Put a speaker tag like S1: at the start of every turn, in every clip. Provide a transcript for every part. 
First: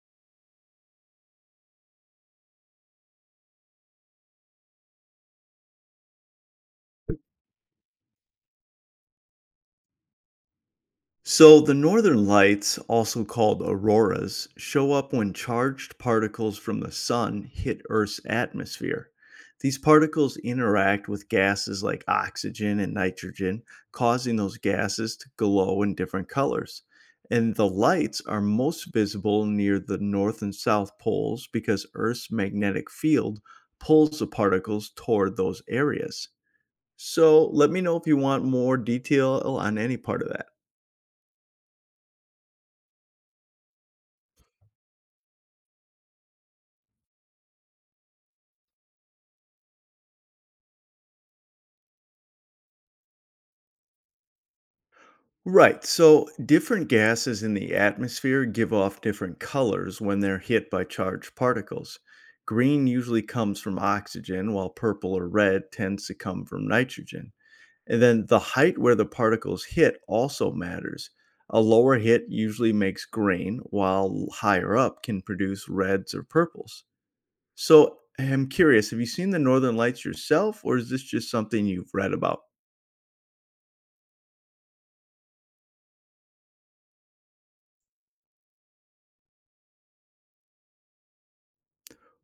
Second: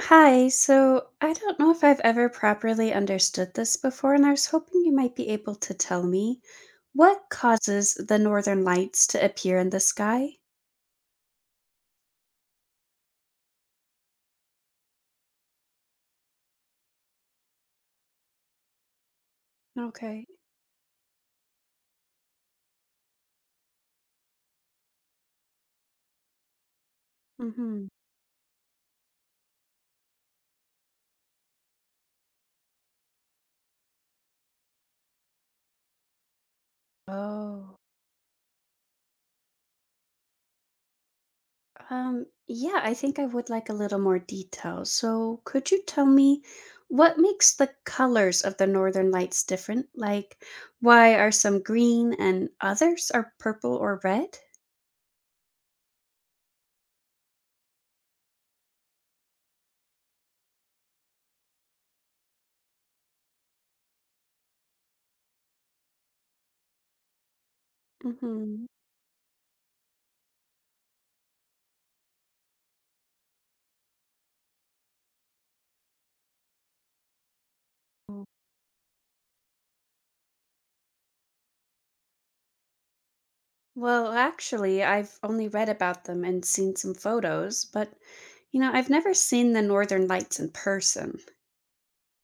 S1: Hi, so I don't know if I've ever properly understood this before, and I was hoping you might be able to tell me what causes the northern lights to appear in the sky?
S2: So, the northern lights, also called auroras, show up when charged particles from the sun hit Earth's atmosphere. These
S1: Okay.
S2: particles interact with gases like oxygen and nitrogen, causing those gases to glow in different colors. And the
S1: Mm-hmm.
S2: lights are most visible near the north and south poles because Earth's magnetic field pulls the particles toward those areas. So, let
S1: Oh,
S2: me know if you want more detail on any part of that.
S1: yeah, I think I would like a little more detail. So could you tell me what makes the colors of the northern lights different? Like, why are some green and others are purple or red?
S2: Right. So different gases in the atmosphere give off different colors when they're hit by charged particles. Green usually comes from oxygen, while purple or red tends to come from nitrogen. And then the
S1: Mm-hmm.
S2: height where the particles hit also matters. A lower hit usually makes green, while higher up can produce reds or purples. So I'm curious, have you seen the northern lights yourself, or is this just something you've read about?
S1: Well, actually, I've only read about them and seen some photos, but I've never seen the Northern Lights in person.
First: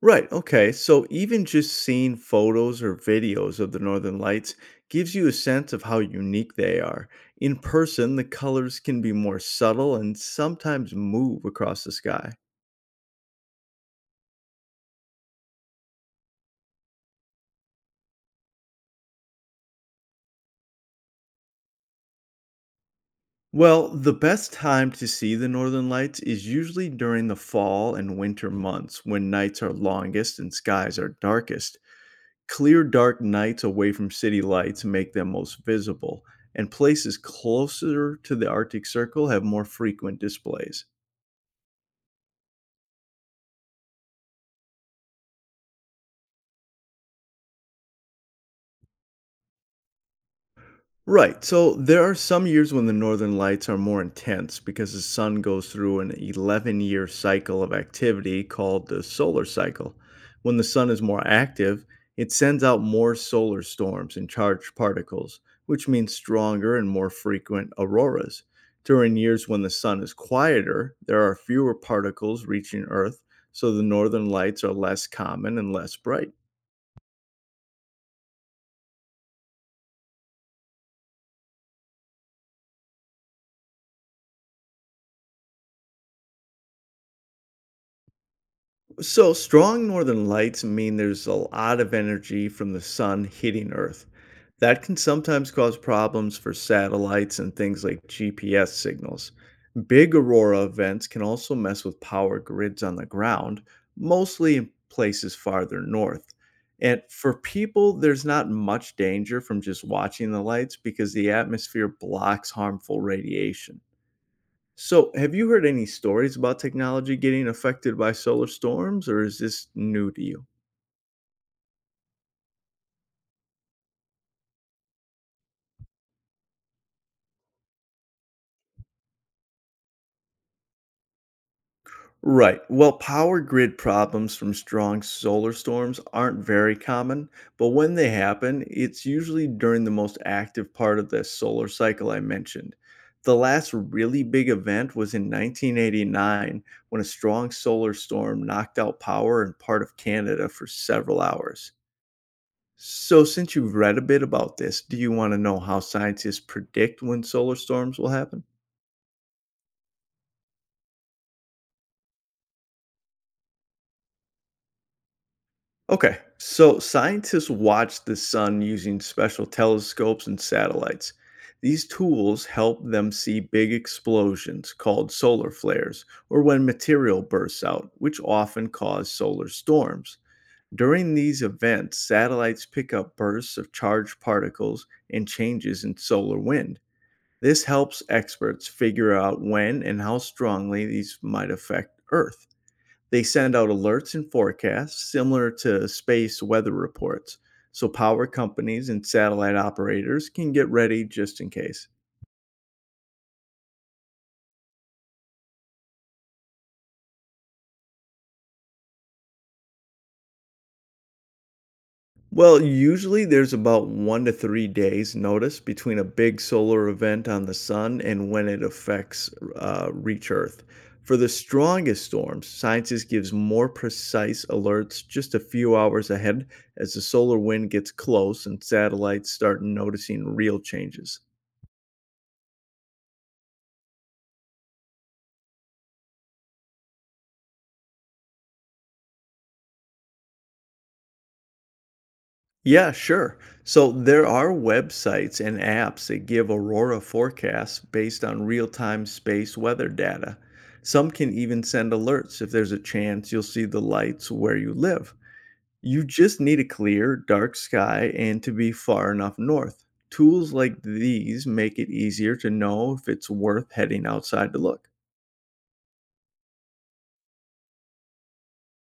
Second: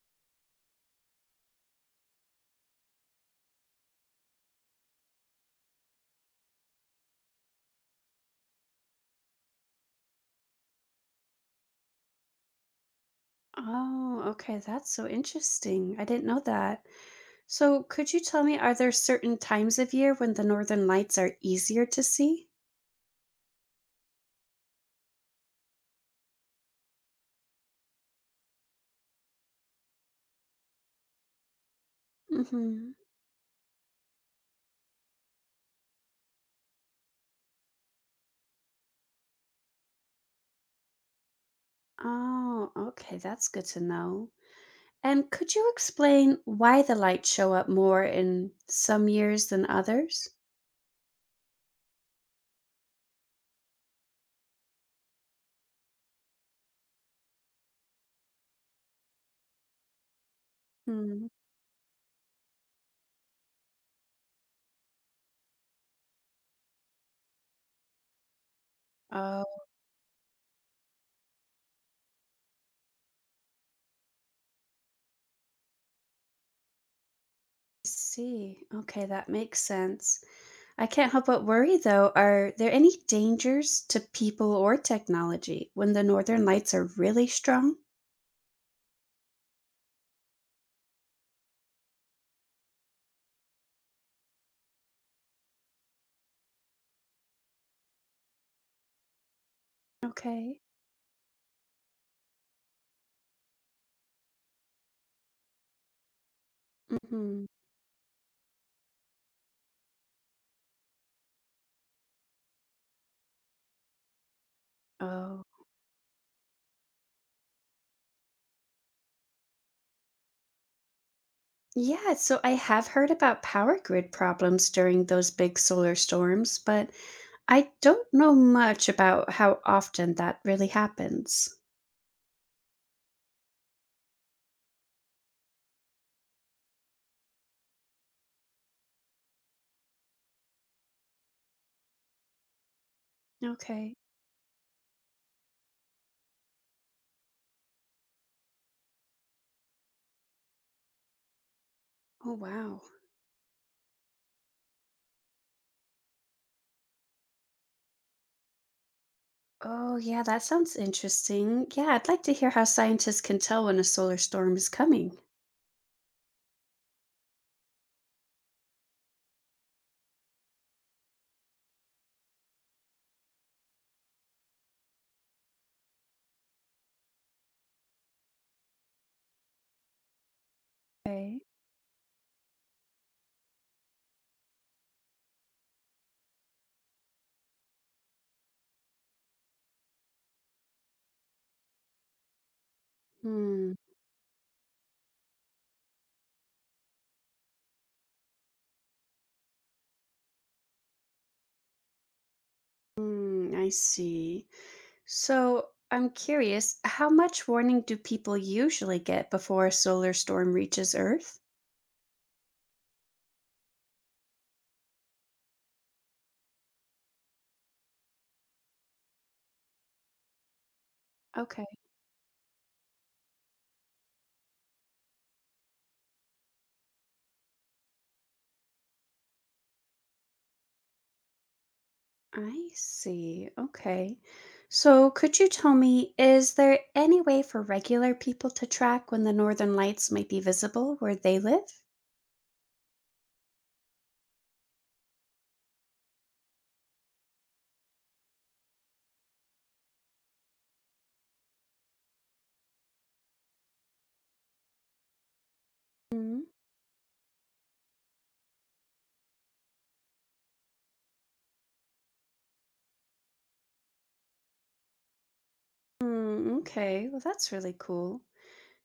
S2: Right. Okay. So even just seeing photos or videos of the northern lights gives you a sense of how unique they are. In person, the colors can be more subtle and sometimes move across the sky.
S1: Oh, okay, that's so interesting. I didn't know that. So, could you tell me, are there certain times of year when the Northern Lights are easier to see?
S2: Well, the best time to see the northern lights is usually during the fall and winter months when nights are longest and skies are darkest. Clear,
S1: Mm-hmm.
S2: dark nights away from city lights make them most visible, and places closer to the Arctic Circle have more frequent displays.
S1: Oh, okay, that's good to know. And could you explain why the lights show up more in some years than others?
S2: Right. So there are some years when the northern lights are more intense because the sun goes through an 11-year cycle of activity called the solar cycle. When the sun is
S1: Hmm.
S2: more active, it sends out more solar storms and charged particles, which means stronger and more frequent auroras. During
S1: Oh,
S2: years when
S1: I
S2: the sun is quieter, there are fewer particles reaching Earth, so the northern lights are less common and less bright.
S1: see. Okay, that makes sense. I can't help but worry though, are there any dangers to people or technology when the northern lights are really strong?
S2: So, strong northern lights mean there's a lot of energy from the sun hitting Earth. That can sometimes cause problems for satellites and things like GPS signals. Big
S1: Okay.
S2: aurora events can also mess with power grids on the ground, mostly in places farther north. And for
S1: Mhm.
S2: people, there's not much danger from just watching the lights because the atmosphere blocks harmful radiation. So, have
S1: Oh.
S2: you heard any stories about technology getting affected by solar storms, or is this new to you?
S1: Yeah, so I have heard about power grid problems during those big solar storms, but I don't know much about how often that really happens.
S2: Right. Well, power grid problems from strong solar storms aren't very common, but when they happen, it's usually during the most active part of the solar cycle I mentioned. The last
S1: Okay.
S2: really big event was in 1989 when a strong solar storm knocked out power in part of Canada for several hours.
S1: Oh, wow.
S2: So, since you've read a bit about this, do you want to know how scientists predict when solar storms will happen?
S1: Oh, yeah, that sounds interesting. Yeah, I'd like to hear how scientists can tell when a solar storm is coming.
S2: Okay, so scientists watch the sun using special telescopes and satellites. These tools help them see big explosions called solar flares, or when material bursts out, which often cause solar storms. During
S1: Okay.
S2: these events, satellites pick up bursts of charged particles and changes in solar wind. This helps experts figure out when and how strongly these might affect Earth. They send out
S1: Hmm.
S2: alerts and forecasts similar to space weather reports, so power companies and satellite operators can get ready just in case.
S1: Hmm, I see. So I'm curious, how much warning do people usually get before a solar storm reaches Earth?
S2: Well, usually there's about 1 to 3 days notice between a big solar event on the sun and when it affects reach Earth. For the
S1: Okay.
S2: strongest storms, scientists gives more precise alerts just a few hours ahead as the solar wind gets close and satellites start noticing real changes.
S1: I see. Okay. So could you tell me, is there any way for regular people to track when the northern lights might be visible where they live?
S2: Yeah, sure. So there are websites and apps that give aurora forecasts based on real time space weather data. Some can even send alerts if there's a chance you'll see the lights where you live. You just
S1: Hmm.
S2: need a clear, dark sky and to be far enough north. Tools like these make it easier to know if it's worth heading outside to look.
S1: Mm, okay. Well, that's really cool.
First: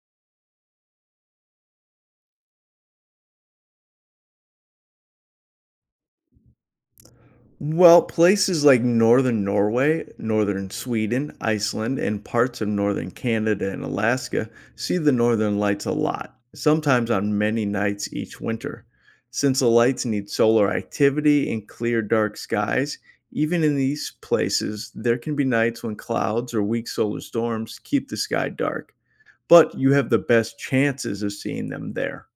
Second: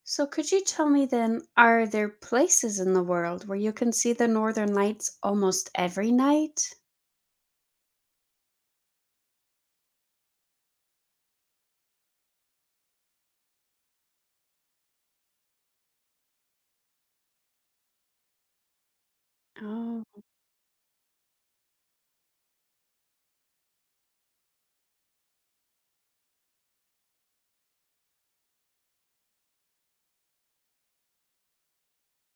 S1: So could you tell me then, are there places in the world where you can see the northern lights almost every night?
S2: Well, places like northern Norway, northern Sweden, Iceland, and parts of northern Canada and Alaska see the northern lights a lot, sometimes on many nights each winter. Since the lights
S1: Oh.
S2: need solar activity and clear, dark skies, even in these places, there can be nights when clouds or weak solar storms keep the sky dark, but you have the best chances of seeing them there.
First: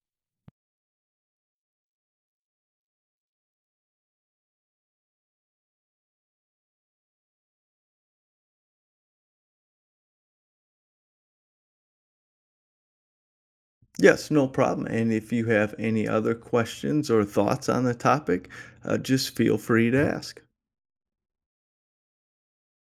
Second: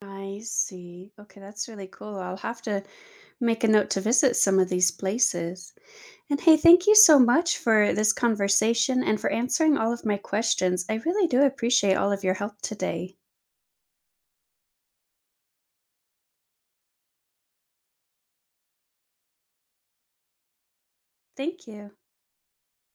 S1: I see. Okay, that's really cool. I'll have to make a note to visit some of these places. And hey, thank you so much for this conversation and for answering all of my questions. I really do appreciate all of your help today.
S2: Yes, no problem. And if you have any other questions or thoughts on the topic, just feel free to ask.
S1: Thank you.